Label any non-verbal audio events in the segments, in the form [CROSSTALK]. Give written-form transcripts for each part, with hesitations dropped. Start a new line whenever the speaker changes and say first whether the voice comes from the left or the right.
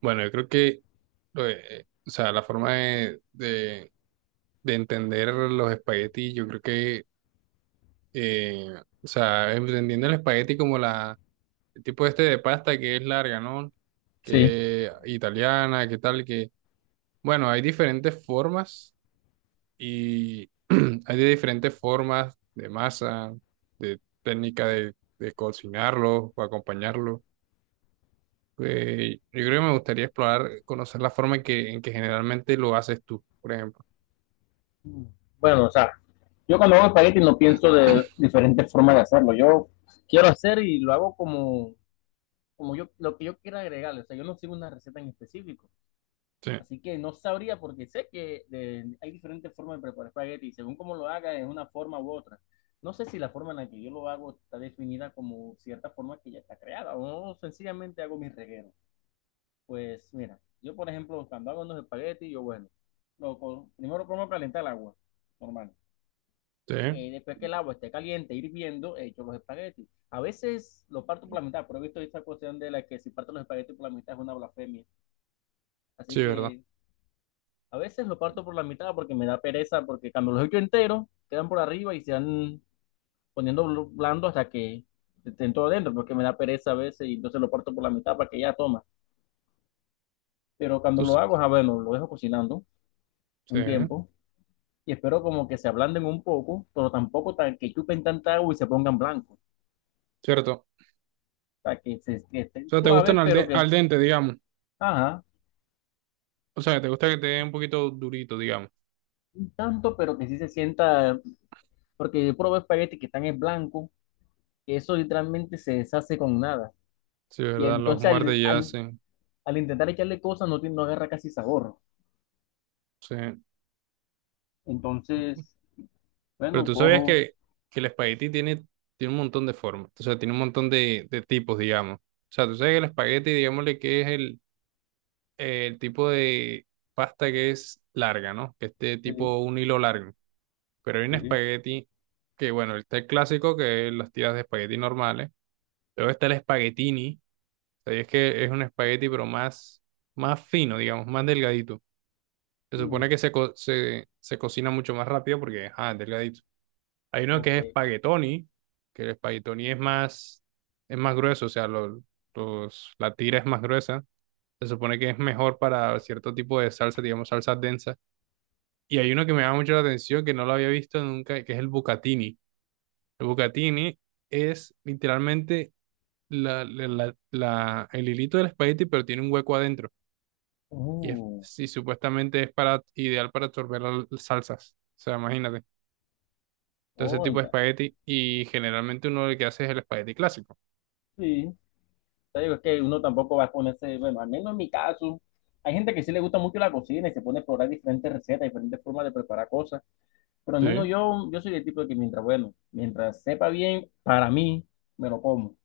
right: Bueno, yo creo que la forma de entender los espaguetis, yo creo que, eh, entendiendo el espagueti como el tipo este de pasta que es larga, ¿no?
left: Sí.
right: Que italiana, que tal, bueno, hay diferentes formas y [CLEARS THROAT] hay de diferentes formas de masa, de técnica de cocinarlo o acompañarlo. Yo creo que me gustaría explorar, conocer la forma en que generalmente lo haces tú, por ejemplo.
left: Bueno, o sea, yo cuando hago espagueti no pienso de diferentes formas de hacerlo. Yo quiero hacer y lo hago como, como yo, lo que yo quiera agregarle. O sea, yo no sigo una receta en específico.
right: Sí,
left: Así que no sabría porque sé que hay diferentes formas de preparar espagueti y según cómo lo haga es una forma u otra. No sé si la forma en la que yo lo hago está definida como cierta forma que ya está creada o sencillamente hago mis regueros. Pues mira, yo por ejemplo, cuando hago unos espaguetis, yo bueno, primero pongo a calentar el agua, normal.
right: sí,
left: Después que el agua esté caliente, hirviendo, he hecho los espaguetis. A veces lo parto por la mitad, pero he visto esta cuestión de la que si parto los espaguetis por la mitad es una blasfemia. Así
right: sí, ¿verdad?
left: que a veces lo parto por la mitad porque me da pereza, porque cuando los echo enteros, quedan por arriba y se van poniendo blando hasta que estén todo adentro, porque me da pereza a veces y entonces lo parto por la mitad para que ya toma. Pero
right: Tú,
left: cuando
right: s-
left: lo hago, bueno, lo dejo cocinando
right: sí,
left: un tiempo y espero como que se ablanden un poco, pero tampoco tan que chupen tanta agua y se pongan blancos.
right: cierto.
left: Sea, que, se, que
right: O
left: estén
right: sea, te gustan
left: suaves, pero que,
right: al dente, digamos.
left: ajá,
right: O sea, te gusta que te den un poquito durito, digamos.
left: un tanto, pero que sí se sienta, porque yo probé espagueti que están en blanco, que eso literalmente se deshace con nada.
right: Sí,
left: Y
right: ¿verdad? Los
left: entonces
right: muerdes ya.
left: al intentar echarle cosas no, no agarra casi sabor.
right: Sí. Sí.
left: Entonces,
right: Pero
left: bueno,
right: tú sabías
left: cojo,
right: que el espagueti tiene un montón de formas. O sea, tiene un montón de tipos, digamos. O sea, tú sabes que el espagueti, digámosle que es el tipo de pasta que es larga, ¿no? Que es de
left: sí,
right: tipo un hilo largo. Pero hay un
left: sí,
right: espagueti bueno, está el clásico que es las tiras de espagueti normales. Luego está el espaguetini, o sea, y es que es un espagueti pero más fino, digamos, más delgadito. Se supone
left: mm,
right: que se cocina mucho más rápido porque, ah, es delgadito. Hay uno
left: ok.
right: que es espaguetoni, que el espaguetoni es es más grueso, o sea, los, la tira es más gruesa. Se supone que es mejor para cierto tipo de salsa, digamos, salsa densa. Y hay uno que me llama mucho la atención, que no lo había visto nunca, que es el bucatini. El bucatini es literalmente el hilito del espagueti, pero tiene un hueco adentro. Y, es,
left: Uh,
right: y supuestamente es para, ideal para absorber las salsas. O sea, imagínate. Entonces, ese
left: oh,
right: tipo de espagueti. Y generalmente uno lo que hace es el espagueti clásico.
left: sí, te digo, es que uno tampoco va a ponerse, bueno, al menos en mi caso, hay gente que sí le gusta mucho la cocina y se pone a explorar diferentes recetas, diferentes formas de preparar cosas. Pero al menos
right: Sí,
left: yo, soy el tipo de que mientras, bueno, mientras sepa bien, para mí, me lo como. O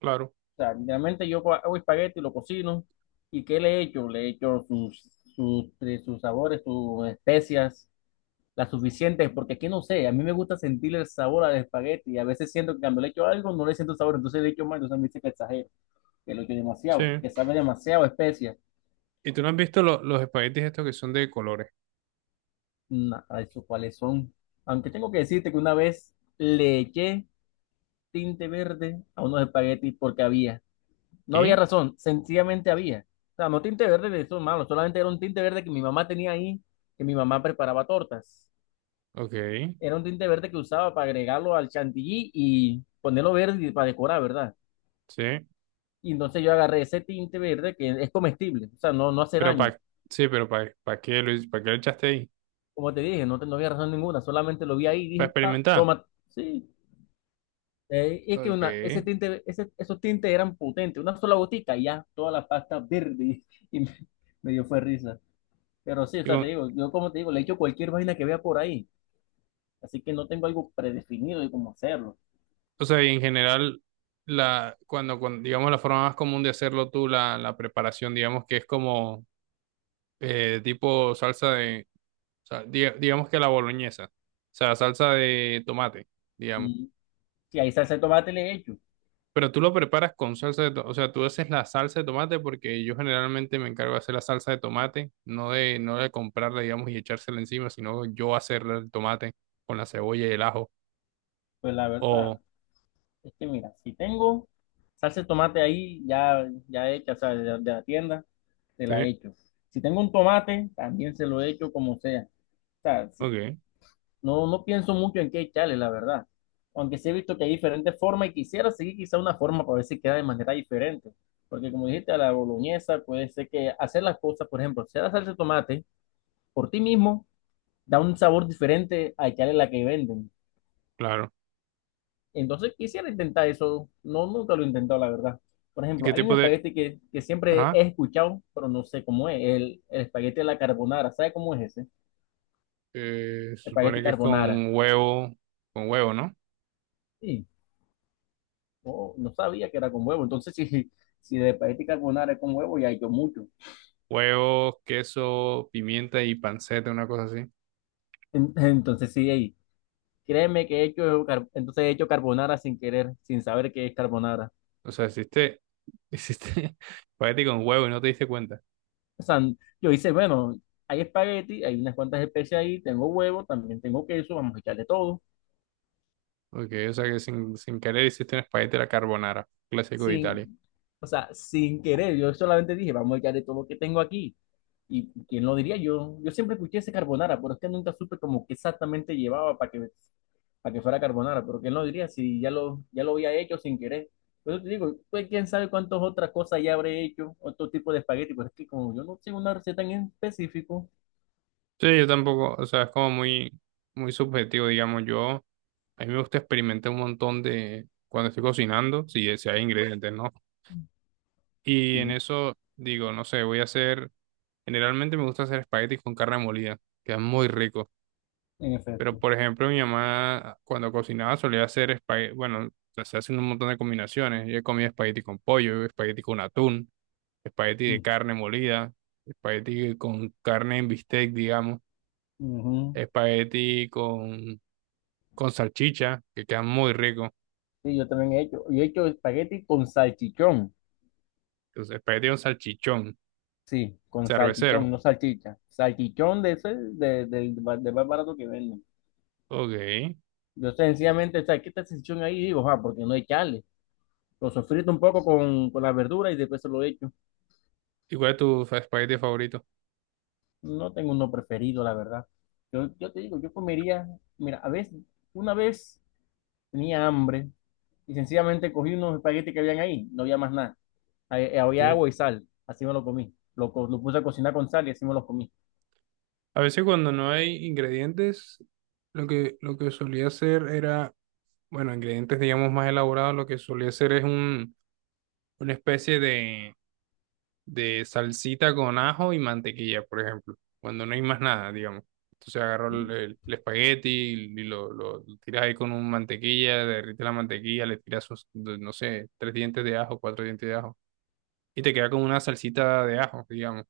right: claro.
left: sea, literalmente yo hago espagueti, lo cocino, ¿y qué le echo? Le echo sus, sus sabores, sus especias, las suficientes, porque aquí no sé, a mí me gusta sentir el sabor al espagueti, y a veces siento que cuando le echo algo no le siento el sabor, entonces le echo más, entonces me dice que exagero, que lo echo
right: Sí.
left: demasiado, que sabe demasiado a especias.
right: ¿Y tú no has visto los espaguetis estos que son de colores?
left: Nada, eso cuáles son. Aunque tengo que decirte que una vez le eché tinte verde a unos espaguetis porque había. No había
right: ¿Qué?
left: razón, sencillamente había. O sea, no tinte verde de esos malos, solamente era un tinte verde que mi mamá tenía ahí, que mi mamá preparaba tortas.
right: Ok.
left: Era un tinte verde que usaba para agregarlo al chantilly y ponerlo verde y para decorar, ¿verdad?
right: Sí.
left: Y entonces yo agarré ese tinte verde que es comestible, o sea, no, no hace
right: Pero
left: daño.
right: para sí, pero para qué, Luis? ¿Para qué lo echaste ahí?
left: Como te dije, no, no había razón ninguna, solamente lo vi ahí y
right: ¿Para
left: dije, pa,
right: experimentar?
left: toma, sí. Y es que
right: Ok.
left: una, ese tinte, esos tintes eran potentes, una sola botica y ya toda la pasta verde [LAUGHS] y me dio fue risa. Pero sí, o sea, te
right: Con,
left: digo, yo como te digo, le echo cualquier vaina que vea por ahí, así que no tengo algo predefinido de cómo hacerlo.
right: O sea, y en general, cuando, digamos, la forma más común de hacerlo la preparación, digamos que es como tipo salsa de, digamos que la boloñesa, o sea, salsa de tomate, digamos.
left: Y si hay salsa de tomate le echo,
right: Pero tú lo preparas con salsa de tomate, o sea, tú haces la salsa de tomate porque yo generalmente me encargo de hacer la salsa de tomate, no no de comprarla, digamos, y echársela encima, sino yo hacerle el tomate con la cebolla y el ajo.
left: pues la
right: O,
left: verdad es que mira, si tengo salsa de tomate ahí ya, ya hecha, o sea, de la tienda, se la
right: sí,
left: echo. Si tengo un tomate, también se lo echo como sea. O sea, si-
right: ok,
left: No, no pienso mucho en qué echarle, la verdad. Aunque sí he visto que hay diferentes formas y quisiera seguir quizá una forma para ver si queda de manera diferente. Porque como dijiste, a la boloñesa puede ser que hacer las cosas, por ejemplo, hacer la salsa de tomate por ti mismo da un sabor diferente a echarle la que venden.
right: claro.
left: Entonces quisiera intentar eso. No, nunca lo he intentado, la verdad. Por
right: ¿Y qué
left: ejemplo, hay un
right: tipo de...
left: espagueti que siempre he
right: Ajá.
left: escuchado, pero no sé cómo es, el espagueti de la carbonara. ¿Sabe cómo es ese?
right: Se supone
left: Espagueti
right: que es
left: carbonara.
right: con huevo, ¿no?
left: Sí. No, no sabía que era con huevo. Entonces, [LAUGHS] si, si de espagueti carbonara es con huevo, ya he hecho mucho.
right: Huevo, queso, pimienta y panceta, una cosa así.
left: En- [LAUGHS] Entonces, sí, ey, créeme que he hecho, entonces he hecho carbonara sin querer, sin saber qué es carbonara.
right: O sea, hiciste, [LAUGHS] hiciste espagueti con huevo y no te diste cuenta.
left: O sea, yo hice, bueno, hay espagueti, hay unas cuantas especies ahí, tengo huevo, también tengo queso, vamos a echarle todo.
right: Porque, o sea, que sin querer hiciste un espagueti a la carbonara, clásico de Italia.
left: Sin, o sea, sin querer, yo solamente dije, vamos a echarle todo lo que tengo aquí. Y quién lo diría yo, siempre escuché ese carbonara, pero es que nunca supe como que exactamente llevaba para que fuera carbonara, pero quién lo diría si ya lo, ya lo había hecho sin querer. Por eso te digo, pues quién sabe cuántas otras cosas ya habré hecho, otro tipo de espagueti, pero es que como yo no tengo una receta en específico,
right: Sí, yo tampoco, o sea, es como muy subjetivo, digamos. Yo, a mí me gusta experimentar un montón de, cuando estoy cocinando, si hay ingredientes, ¿no? Y en
left: sí,
right: eso digo, no sé, voy a hacer. Generalmente me gusta hacer espaguetis con carne molida, queda muy rico.
left: en
right: Pero
left: efecto.
right: por ejemplo, mi mamá cuando cocinaba solía hacer espagueti, bueno, se hacen un montón de combinaciones. Yo he comido espagueti con pollo, espagueti con atún, espagueti de
left: Mm.
right: carne molida, espagueti con carne en bistec, digamos,
left: Ujú.
right: espagueti con, con salchicha, que queda muy rico.
left: Sí, yo también he hecho. Yo he hecho espagueti con salchichón.
right: Entonces, espagueti con salchichón,
left: Sí, con
right: cervecero.
left: salchichón, no salchicha. Salchichón de ese, de, del más barato que venden.
right: Ok.
left: Yo sencillamente, o sea, quita esa sección ahí y digo, ah, porque no hay chale. Lo sofrito un poco con la verdura y después se lo echo.
right: ¿Y cuál es tu espagueti favorito?
left: No tengo uno preferido, la verdad. Yo, te digo, yo comería, mira, a veces, una vez tenía hambre y sencillamente cogí unos espaguetis que habían ahí, no había más nada. Había
right: Sí.
left: agua y sal, así me lo comí. Lo puse a cocinar con sal y así me lo comí.
right: A veces cuando no hay ingredientes, lo que solía hacer era, bueno, ingredientes digamos más elaborados, lo que solía hacer es una especie de salsita con ajo y mantequilla, por ejemplo, cuando no hay más nada, digamos. Entonces agarro el espagueti y, lo tiras ahí con un mantequilla, derrite la mantequilla, le tiras, sus, no sé, tres dientes de ajo, cuatro dientes de ajo, y te queda como una salsita de ajo, digamos.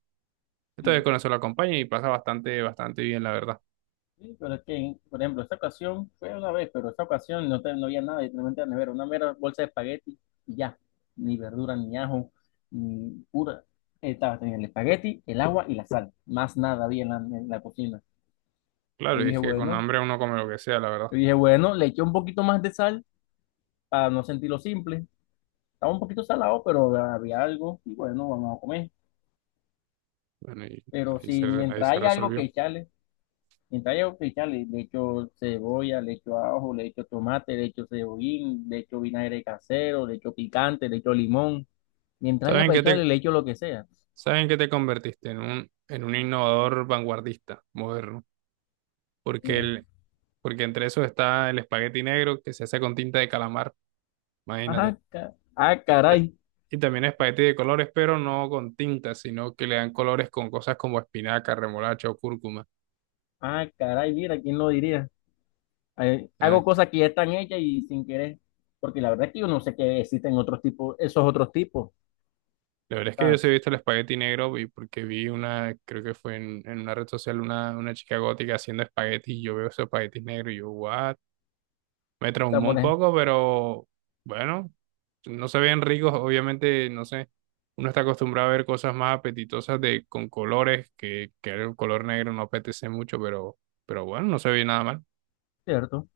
right: Entonces con eso lo acompaña y pasa bastante, bastante bien, la verdad.
left: Sí, pero es que, por ejemplo, esta ocasión fue una vez, pero esta ocasión no, no había nada, literalmente la nevera, una mera bolsa de espagueti y ya, ni verdura, ni ajo, ni pura. Estaba teniendo el espagueti, el agua y la sal, más nada había en la cocina. Yo
right: Claro, y
left: dije,
right: es que con
left: bueno,
right: hambre uno come lo que sea, la verdad.
left: yo dije, bueno, le eché un poquito más de sal para no sentirlo simple. Estaba un poquito salado, pero había algo y bueno, vamos a comer.
right: Bueno, y
left: Pero si
right: ahí
left: mientras
right: se
left: hay algo que
right: resolvió.
left: echarle, mientras haya oficiales, le echo cebolla, le echo ajo, le echo tomate, le echo cebollín, le echo vinagre casero, le echo picante, le echo limón. Mientras haya
right: ¿Saben
left: para
right: qué
left: echarle,
right: te,
left: le echo lo que sea.
right: saben qué te convertiste? En en un innovador vanguardista, moderno. Porque,
left: Mira,
right: el, porque entre eso está el espagueti negro que se hace con tinta de calamar, imagínate.
left: ah, ca- ah,
right: Ta-
left: caray,
right: Y también espagueti de colores, pero no con tinta, sino que le dan colores con cosas como espinaca, remolacha o cúrcuma.
left: ah, caray, mira, ¿quién lo diría?
right: Ah,
left: Hago cosas que ya están hechas y sin querer, porque la verdad es que yo no sé que existen otros tipos, esos otros tipos,
right: la verdad es que yo sí he
left: ¿sabes?
right: visto el espagueti negro y porque vi una, creo que fue en una red social, una chica gótica haciendo espagueti y yo veo esos espaguetis negros y yo, what? Me
left: Está
right: traumó
left: por
right: un
left: ej-
right: poco, pero bueno, no se ven ricos, obviamente, no sé. Uno está acostumbrado a ver cosas más apetitosas de, con colores, que el color negro no apetece mucho, pero bueno, no se ve nada mal.
left: ¿cierto?